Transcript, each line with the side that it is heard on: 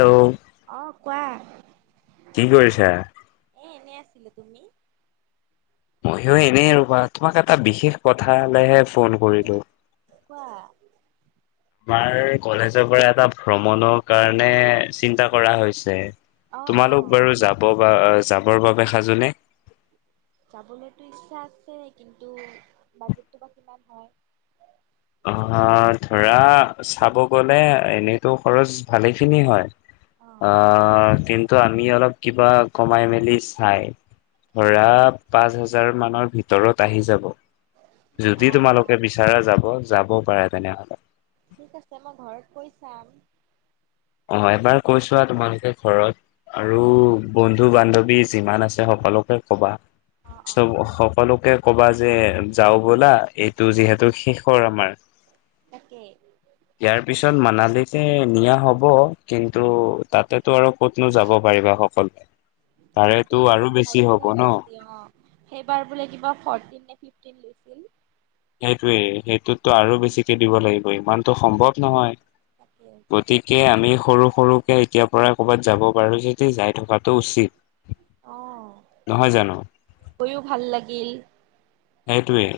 right: Hello! অ কোৱা,
left: কি কৰিছা?
right: এ এনেই আছোঁ। আছিলোঁ, তুমি?
left: মইও এনেই আৰু আ, তোমাক এটা বিশেষ কথা লেহে ফোন কৰিলোঁ। ‌
right: কোৱা
left: আমাৰ কলেজৰ পৰা এটা ভ্ৰমণৰ কাৰণে চিন্তা কৰা হৈছে।
right: অ অ
left: তোমালোক বাৰু যাব। বা যাবৰ বাবে সাজোনে,
right: যাবলৈতো ইচ্ছা আছে কিন্তু বাজেটটো বা কিমান হয়।
left: অ ধৰা চাব গলে এনেইতো খৰচ ভালে খিনি হয়। অ কিন্ত। ত আমি অলপ কিবা কমাই মেলি চাই।
right: উম
left: ধৰা পাঁচ হাজাৰ। হজাৰ মানৰ ভিতৰত আহি যাব। যদি
right: অ অ
left: তোমালোকে বিচাৰে যাব। যাবও পাৰে তেনেহ'লে।
right: ঠিক আছে মই ঘৰত কৈ চাম।
left: অ এবাৰ কৈছোৱা তোমালোকে ঘৰত। আৰু
right: অ
left: বন। বন্ধু বান্ধৱী যিমান আছে সকলোকে ক'বা।
right: অ অ
left: চব সকলোকে। কবা যে যাও ব'লা এইটো যিহেতু শেষৰ আমাৰ।
right: তাকে
left: ইয়াৰ পিছত মানাল। তেকে নিয়া হ'ব। [inaudible] কিন্তু
right: উম
left: তাতেতো আৰু ক'তনো যাব পাৰিবা হওক। চল।
right: তাতে লাইফ টো বেছি অ, সেইবাৰ বোলে কিবা ফ। কি লিছিল।
left: সেইটোৱে সেইটোতো আৰু বেছিকে দিব লাগিব ইমানতো সম্ভৱ নহয়।
right: তাকে
left: গতিকে আমি। সৰু সৰুকে এতিয়াৰ পৰা কৰ'ৰবাত যাব পাৰো যদি যাই থকাটো উচিত।
right: আহ
left: নহয় জানো
right: গৈও ভাল লাগিল।
left: সেইটোৱেই,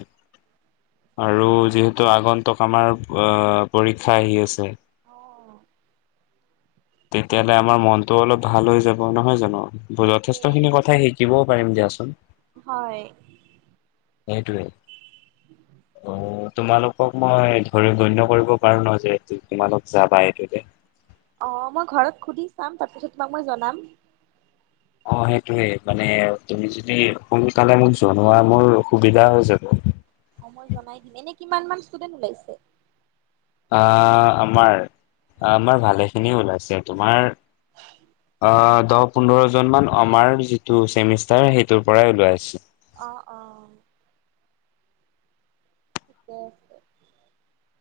right: অ
left: আৰু যিহেতু আগন্তক আমাৰ পৰীক্ষা আহি আছে।
right: আহ।
left: তেতিয়াহ'লে আমাৰ মনতটো অলপ ভাল হৈ যাব নহয় জানো।
right: তাকে
left: যথেষ্ট খিনি কথাই শেই। দিবও পাৰিম দিয়াচোন,
right: হয়।
left: সেইটোৱে, অ তোমালোকক মই ধৰি গণ্য কৰিব পাৰো ন যে তোমালোক যাবা এইটোলে।
right: অ মই ঘৰত সুধি চাম তাৰপিছত তোমাক মই জনাম।
left: অ, সেইটোৱে মানে তুমি যদি সোনকালে মোক জনোৱা মোৰ সুবিধা হৈ যাব
right: অ মই জনাই দিম এনে কিমান মান ষ্টুডেন্ট ওলাইছে
left: আ আমাৰ আমাৰ ভালে খিনি ওলাইছে আছে তোমাৰ অ দহ পোন্ধৰ জনমান আমাৰ যিটো চেমিষ্টাৰ সেইটোৰ পৰাই ওলাই আছে
right: অ অ [unintelligible]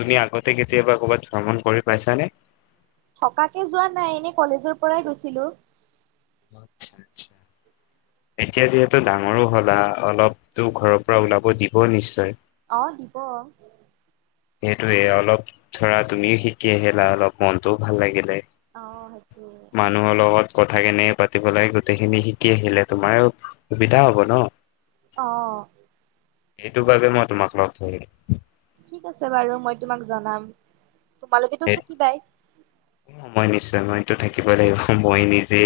left: তুমি আগতে কেতিয়াবা কৰ'বাত ভ্ৰমণ কৰি পাইছানে?
right: থকাকে যোৱা নাই এনে কলেজৰ পৰাই গৈছিলো।
left: আচ্ছা আচ্ছা এতিয়া যিহেতু ডাঙৰো হলা অলপতো ঘৰৰ পৰা ওলাব দিব নিশ্চয়।
right: অহ দিব
left: সেইটোয়ে অলপ ধৰা তুমিও শিকি আহিলা অলপ মনতটোও ভাল লাগিলে।
right: অ সেইটোৱেই
left: মানুহৰ লগত কথা কেনেকে পাতিব লাগে গোটেইখিনি শিকি আহিলে তোমাৰ সুবিধা হব ন।
right: অ
left: এইটো কাৰণে মই তোমাক লগ ধৰি
right: ঠিক আছে বাৰু মই তোমাক জনাম। তোমালোকেতো থাকিবাই
left: মই নিশ্চয় মইটো থাকিবই লাগিব মই নিজে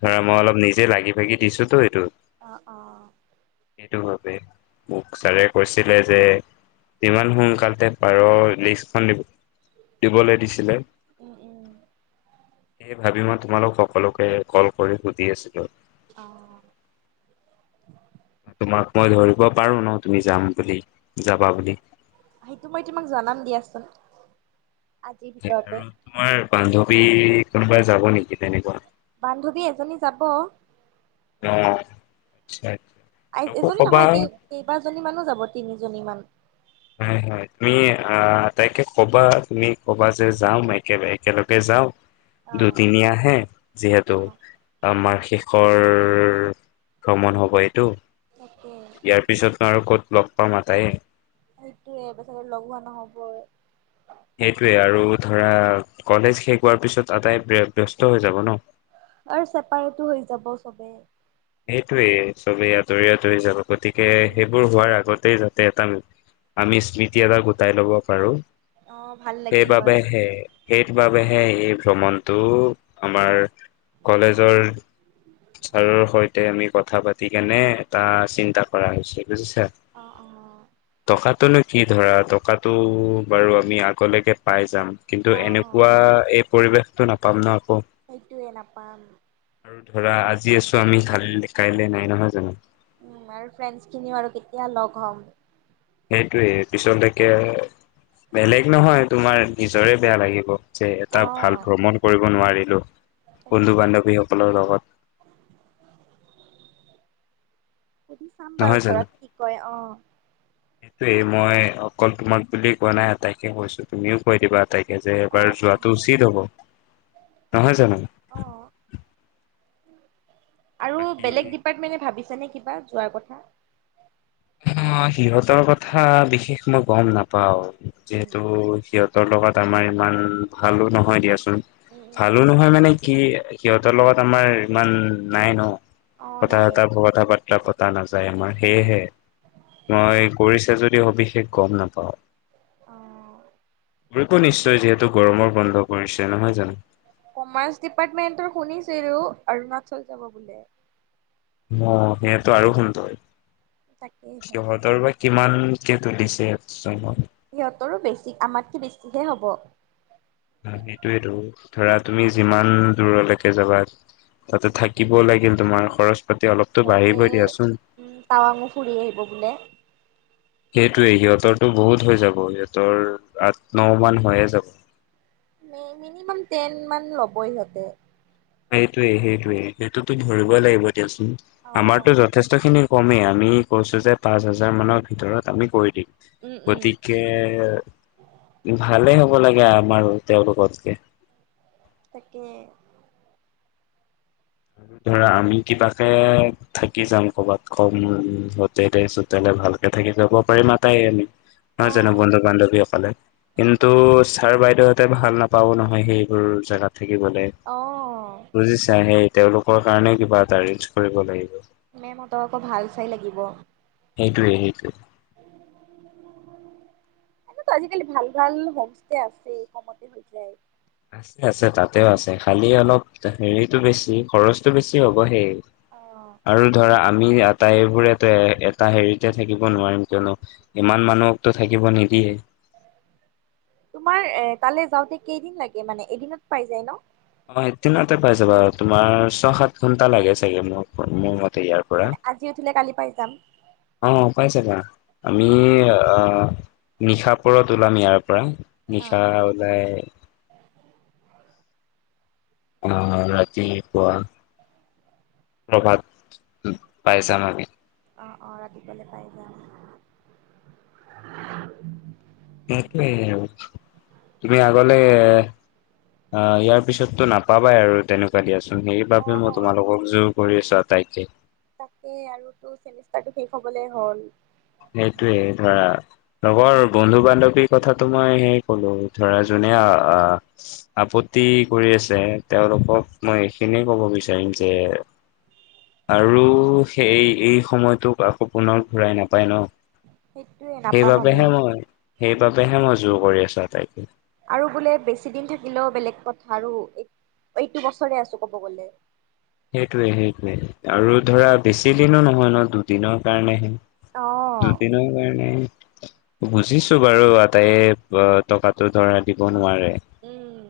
left: ধৰা মই অলপ নিজে লাগি ভাগি দিছো তো এইটোত
right: অ অ
left: সেইটো ভাৱে মোক ছাগে কৈছিলে যে যিমান সোনকালতে পাৰ লিষ্টখন দিব দিবলৈ দিছিলে
right: উম উম
left: এই ভাবি মই তোমালোক সকলোকে কল কৰি সুধি আছিলো
right: অ
left: তোমাক মই ধৰিব পাৰো ন তুমি যাম বুলি যাবা বুলি
right: সেইটো মই তোমাক জনাম দিয়াচোন আজিৰ ভিতৰতে
left: আৰু তোমাৰ বান্ধ ৱী কোনোবা যাব নেকি তেনেকুৱা
right: বান্ধৱী এজনী যাব
left: অ আচ্ছা তাকো
right: এজনী
left: ক'বা
right: নহয় কেই কেইবাজনী মানো যাব তিনিজনী মান
left: হয় হয় তুমি আহ আটাইকে কবা তুমি কবা যে যাওঁ একেলগে একেলগে যাওঁ
right: অ
left: দুদিনীয়া হে যিহেতু
right: অ
left: আমাৰ শেষৰ ৰৰ ভ্ৰমণ হব এইটো
right: তাকে
left: ইয়াৰ পিছত নো আৰু ক'ত লগ পাম আটাইয়ে
right: কে এবছাৰ ধৰি লগোৱা নহ'বই
left: সেইটোৱে আৰু ধৰা কলেজ শেষ হোৱাৰ পিছত আটাইয়ে ব্য ব্যস্ত হৈ যাব ন
right: আৰু চেপাৰেটো হৈ যাব চবে
left: সেইটোৱে চবেই আঁতৰি আঁতৰি যাব গতিকে সেইবোৰ হোৱাৰ আগত তাতে যাতে এটা আমি স্মৃতি এটা গোটাই লব পাৰো
right: অ', ভাল
left: সেই
right: লাগিল
left: বাবে
right: হয়।
left: হে সেইবাবে হে সেই ভ্ৰমণটো আমাৰ কলেজৰ ছাৰৰ সৈতে ততে আমি কথা পাতি কেনে এটা চিন্তা কৰা হৈছে। বুজিছা
right: অ', অ',
left: টকা সেইটো নো কি ধৰা টকাতটো বাৰু আমি আগলৈকে পাই যাম কিন্তু
right: অ'
left: এনেকুৱা এই পৰিৱেশটো নাপাম ন আকৌ।
right: সেইটোৱে নাপাম
left: আৰু ধৰা আজি আছো আমি কা কাই কাইলে নাই নহয় জানো?
right: উম আৰু ফ্ৰেড খিনিও আৰু কেতিয়া লগ হ'ম।
left: সেইটোয়ে পিছলৈকে বেলেগ নহয় তোমাৰ নিজৰে বেয়া লাগিব। যে এটা ভাল
right: অ',
left: ভ্ৰমণ কৰিব। নোৱাৰিলো।
right: তাকে
left: বন্ধু বান্ধৱীসকলৰ লগত।
right: সুধি চাম বাৰু
left: নহয়
right: ঘৰত কি কয় অ।
left: সেইটোৱয়ে মই অকল তোমাক বুলি কোৱা নাই আটাইকে কৈছো তুমিও কৈ দিবা। তাইকে যে এবাৰ
right: অ', কম
left: যোৱাটো
right: কম।
left: উচিত হব।
right: ঠিক
left: নহয় জানো?
right: আছে। অ', আৰু
left: বাকী
right: বেলেগ ডিপাৰ্টমেণ্টে ভাবি ছে নে কিবা যোৱাৰ কথা।
left: অ সিহঁতৰ কথা বিশেষ মই গম নাপাও।
right: উম।
left: যিহেতু সিহত ত লগত আমাৰ ইমান ভালো নহয় দিয়াচোন।
right: উম,
left: ভালো
right: উম,
left: নহয় মানে কি সিহঁতৰ লগত আমাৰ ইমান নাই ন।
right: অ',
left: কথা
right: নাই।
left: অথা কথা পাতি। কথা পতা নাযায় য় আমাৰ
right: উম,
left: সেয়েহে মই কৰিছে যদি সবিশেষ গম নাপাওঁ।
right: আহ।
left: টো নিশ্চয় যিহেতু গৰমৰ বন্ধ পৰিছে নহয় জানো।
right: কমাৰ্চ ডিপাৰ্টমেন্টৰ শুনিছিলো, অৰুণাচল যাব বোলে।
left: অ সেইয়াটো আৰু সুন্দৰ
right: তাকেইহে
left: কিমানকে তুলিছে চব,?
right: সিহঁতৰো বেছি আমাতকে বেছিহে হব।
left: সেইটোয়েটো ধৰা তুমি যিমান দূৰলৈকে যাবা। তাতে থাকিব লাগিল তোমাৰ খৰচ পাতি অলপতো
right: সিহঁতে
left: বাঢ়িবই দিয়াচোন।
right: উম টাৱাঙ ফুৰি আহিব বোলে।
left: সেইটোৱে সিহঁতৰটো বহুত হৈ যাব সিহঁতৰ আঠ ন মান হৈয়ে যাব।
right: মিনিমাম টেন মান ল'ব সিহঁতে
left: সেইটোৱেই সেইটোৱেই সেইটোতো ধৰিব লাগিব। দিয়া চোন।
right: অঁ
left: আমাৰতো যথেষ্ট খিনি কমেই আমি কৈছো যে পাঁচ হাজাৰ মানৰ ভিতৰত আমি কৰি দিম।
right: উম উম।
left: গতিকে, ভালে হ'ব ভাল হব লাগে আমাৰ তেওঁলোকতকে
right: তাকে
left: আৰু ধৰা আমি কিবাকে থাকি যাম কবাত কম হোটেলে চোটলে ভালকে থাকি যাব পাৰিমা তাই আমি নহয় জানো
right: অঁ
left: বন্ধু বান্ধৱীসকলে, কিন্তু তাৰ বাইদেউহঁতে ভাল নাপাব নহয় সেইবোৰ জেগাত। থাকিবলে।
right: অঁ
left: বুজিছা সেই তেওঁলোকৰ কাৰণে কিবা এটা এৰেঞ্জ কৰিব লাগিব।
right: মেমঁহতৰ আকৌ ভাল চাই লাগিব।
left: সেইটোৱে সেইটোৱে
right: এটো ত আজিকালি ভাল ভাল হোমষ্টে আছে কমতে হৈ যায়
left: আছে আছে তাতেও আছে খালি অলপ হেৰিতটো বেছি খৰচটো বেছি হ'ব সেই।
right: অঁ
left: আৰু ধৰা আমি আটাইবোৰ এটা হেৰিতে থাকিব নোৱাৰিম কিযনো ইমান মানুহক তো থাকিব নিদিয়ে
right: তোমাৰ এ তালে যাওঁতে কেইদিন লাগে মানে এদিনত পাই যায় ন
left: অ এক দিনতে পাই যাবা তোমাৰ ছয় সাত ঘণ্টা লাগে চাগে মোৰ মতে ইয়াৰ পৰা,
right: মানে আজি উঠিলে কালি পাই যাম।
left: অ পাইছে আমি
right: অঁ
left: আহ নিশা পৰত ওলাম ইয়াৰ পৰা পৰা
right: অঁ
left: নিশা উলায় আহ ৰাতিপুৱা প্ৰভাত পাই যাম আমি।
right: অ অ ৰাতিপুৱালে পাই যাম
left: সেইটোৱে আৰু তুমি আগলে এ আহ ইয়াৰ পিছতটো নাপাবাই আৰু তেনেকুৱা দিয়াচোন সেইবাবে মই
right: অঁ
left: তোমালোকক যুগ পৰি চাওঁ তাকে
right: তাকে আৰুটো চেমিষ্টাৰটো শেষ হবলৈ হ'ল।
left: সেইটোৱেই ধৰা লগৰ বন্ধু বান্ধৱীৰ কথাটো মই সেয় কলো ধৰা যোনে আহ আপত্তি কৰি আছে তেওঁলোকক মই এইখিনিয়ে কব বিচাৰিম যে আৰু সেই এই সময়টোক আকৌ পুনৰ ঘূৰাই নাপা পাই ন?
right: সেইটোয়ে নাপাম আমি
left: সেইবাবেহে মই সেই বাবেহে মই জোৰ কৰি আছো আটাইকে,
right: আৰু বোলে বেছি দিন থাকিলেও বেলেগ কথা আৰু এই এইটো বছৰে আছো কব গলে।
left: সেইটোৱে-সেইটোৱে আৰু ধৰা বেছি দিনো নহয় ন দুদিনৰ কাৰণেহে
right: অ'।
left: দুদিনৰ কাৰনে। বুজিছো বাৰু আটাইে টকাাতো ধৰা দিব নোৱাৰে।
right: উম।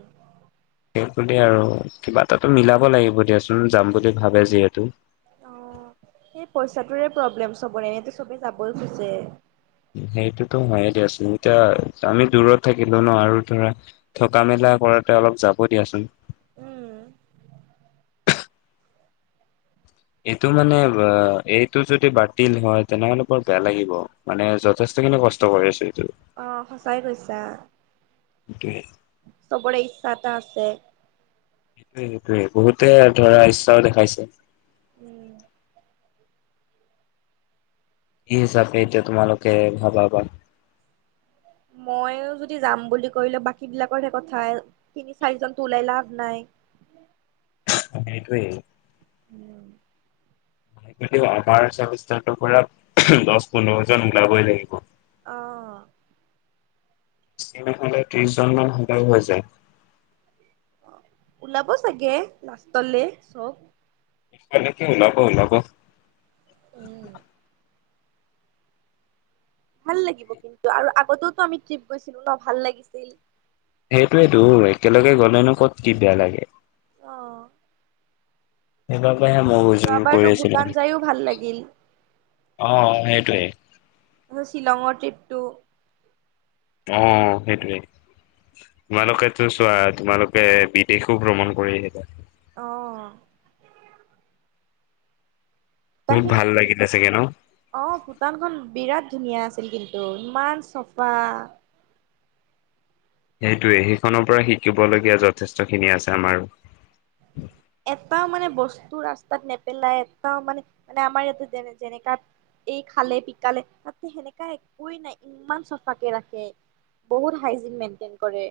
left: সেই বুলি আৰু কিবা এটাটো মিলাব লাগিব দিয়াচোন যাম বুলি ভাবে যিহেতু।
right: অহ, সেই পইচাটোৰে প্ৰব্লেম চবৰে এনে চবে যাব খুজছে।
left: সেইটোতো হয়ে দিয়াচোন এতিয়া আমি দূৰত থাকিলো ন আৰু ধৰা থকা মেলা কৰাতে অলপ যাব দিয়াচোন। এইটো মানে এইটো যদি বাতিল হয় তেনেহলে বৰ বেয়া লাগিব মানে যথেষ্ট খিনি কষ্ট কৰি আছো। এইটো সেইটোৱে।
right: অহ সঁচাই কৈছা।
left: সেইটোৱে
right: চবৰে ইচ্ছা এটা আছে।
left: সেইটোৱে-সেইটোৱে বহুতে ধৰা ইচ্ছাও দেখাইছে।
right: উম।
left: এই হিচাপে এতিয়া তোমালোকে ভাবা বা
right: মইো যদি যাম বুলি কলেো বাকী বিলাকৰহে কথা তিনি চাৰিজনতো ওলাই লাভ নাই।
left: সেইটোৱেই। আমাৰ চাউথ ষ্টেণ্ডৰ পৰা দহ পোন্ধৰ জন ওলাবই লাগিব।
right: অহ।
left: বেছি নহলে ত্ৰিছজনমান হলেও হৈ যায়।
right: ওলাব চাগে, লাষ্টলৈ চব?
left: [unintelligible] ওলাব-ওলাব।
right: উম। ভাল লাগিব কিন্তু আৰু আগতেওতো আমি ট্ৰিপ গৈছিলো ন? ভাল লাগিছিল।
left: সেইটোয়েতো একেলগে গলেনো কত কি বেয়া লাগে?
right: আহ
left: সেইব [unintelligible] [unintelligible] যুৰ কৰি আছিলো।
right: ভূটান যায়ো ভাল লাগিল
left: অহ-অহ সেইটোৱে।
right: শ্বিলঙৰ ট্ৰিপটো।
left: অহ সেইটোৱে, তোমালোকেতো চোৱা তোমালোকে বিদেশো ভ্ৰমণ কৰি আহিলা।
right: অহ। ভূটান
left: বহুত ভাল
right: খিনি
left: লাগিলে চাগে ন?
right: [inaudible] অহ ভূটানখন বিৰাট ধুনীয়া আছে। কিন্তু ইমান চফা
left: সেইটোৱে সেইখনৰ পৰা শিকিবলগীয়া যথেষ্টখিনি আছে আমাৰো।
right: এটাও মানে বস্তু ৰাস্তাত নেপেলাই এটাও মানে মানে আমাৰ ইয়াতে যেনে যেনেকা এই খালে পিকালে তাতে সেনেকাা একোৱ নাই ইমান চাফাকে ৰাখে বহুত হাইজিন মেইনটেইন কৰে।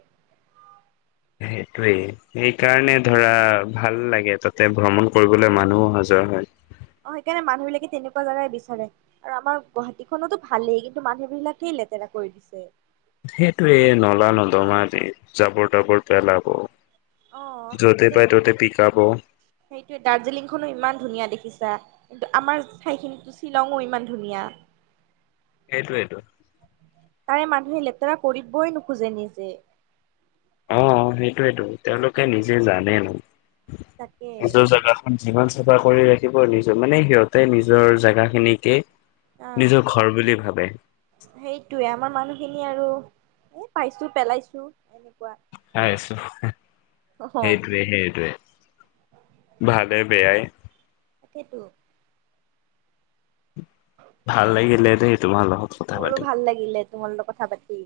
left: সেইটোৱেই। সেইকাৰণে ধৰা ভাল লাগে তাতে ভ্ৰমণ কৰিবলৈ মানুহো সজোৱা হয়।
right: অহ সেইকাৰণে মানুহ বিলাকে তেনেকুৱা জেগাই বিচাৰে আৰু আমাৰ গুৱাহাটীখনতো ভালেই কিন্তু মানুহ বিলাকেই লেতেৰা কৰি দিছে।
left: সেইটোয়ে নলা নদমা যে জাবৰ তাবৰ পেলাব।
right: অহ,
left: য'তে পাই ত'তে পিকাব
right: সেইটোে দাৰ্জিলিংখনো ইমান ধুনীয়া দেখিছা। কিন্তু আমাৰ ঠাইখিনিতো শ্বিলংও ইমান ধুনীয়া।
left: সেইটোৱ সেইটো।
right: তাৰে মানুহে লেতেৰা কৰিবই নোখোজে নিজে।
left: অ সেইটোয়েতটো তেওঁলোকে নিজে নানে ন।
right: তাকে
left: নিজৰ জাগা। যিমান চাফা কৰি ৰাখিব নিজ মানে সিহঁতে নিজৰ জোগা খিনিকে।
right: অ
left: নিজৰ ঘৰ বুলি ভাবে।
right: এ আৰু এ পাইছো পেলাইছো এ।
left: চাই আছো
right: অ
left: সেইটোৱে সেইটোৱে ভালে বেয়াই।
right: তাকেইতো।
left: ভাল লাগিলে দেই। তোমাৰ লগত কথা
right: মোৰো
left: পাতি।
right: ভাল লাগিলে তোমাৰ লগত কথা পাতি।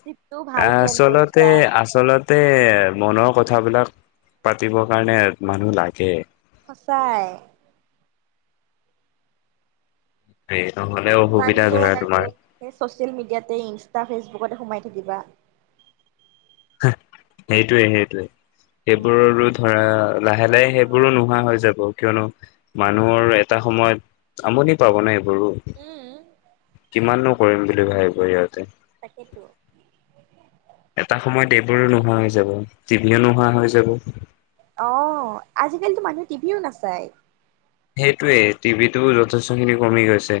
right: ট্ৰিপটো ভাল প্লেন কৰিছা
left: আচলতে আচলতে মনৰ কথা। কথাবিলাক পাতিবৰ কাৰণে মানুহ লাগে।
right: সঁচাই।
left: স [unintelligible]
right: কিমাননো আৰু চচিয়েল মিডিয়াতে ইনষ্টা ফেচবুকতে সোমাই থ। কিবা।
left: সেইটোৱে সেইটোৱে। সেইবোৰৰো ধৰা লাহে লাহে
right: অ
left: সেইবোৰো
right: অ
left: নোহোৱা হৈ যাব। কিয়নো মানুহৰ এটা সময়ত আমনি পাব ন। গ
right: উম
left: কিমানো। কৰিম বুলি ভাবিব সিহঁতে।
right: তাকেইটো।
left: এটা সময়ত এইবোৰো নোহোৱা হৈ যাব টিভিও নোহোৱা হৈ যাব।
right: আহ আজিকালিতো মানুহে টিভিও নাচায়।
left: সেইটোৱে টিভিটোও যথেষ্টখিনি কমি গৈছে।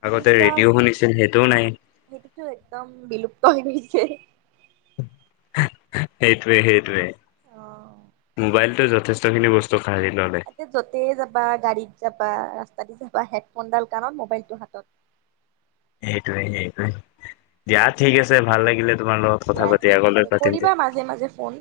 right: পছ
left: আগতে ৰেডিঅ' শুনিছিল সেইটোও নাই
right: সেইটোতো একদম বিলুপ্ত হৈ গৈছে।
left: সেইটোৱেই সেইটোৱে।
right: অ'
left: মোবাইলটো যত। যথেস্ত খিনি বস্তু আছে।
right: এয়া যতে যাবা গাড়ীত যাবা ৰাস্তাতে যাবা। বা হেডফোনডাল কাণত মোবাইলটো হাতত।
left: সেইটোৱে সেইটোৱে দিয়া ঠিক আছে ভাল লাগিলে। তোমাৰ লগত কথা
right: দিয়া
left: পাতি
right: ঠিক
left: আগলৈ
right: আছে
left: পাতিম দিয়া
right: কৰিবা মাজে মাজে ফোন।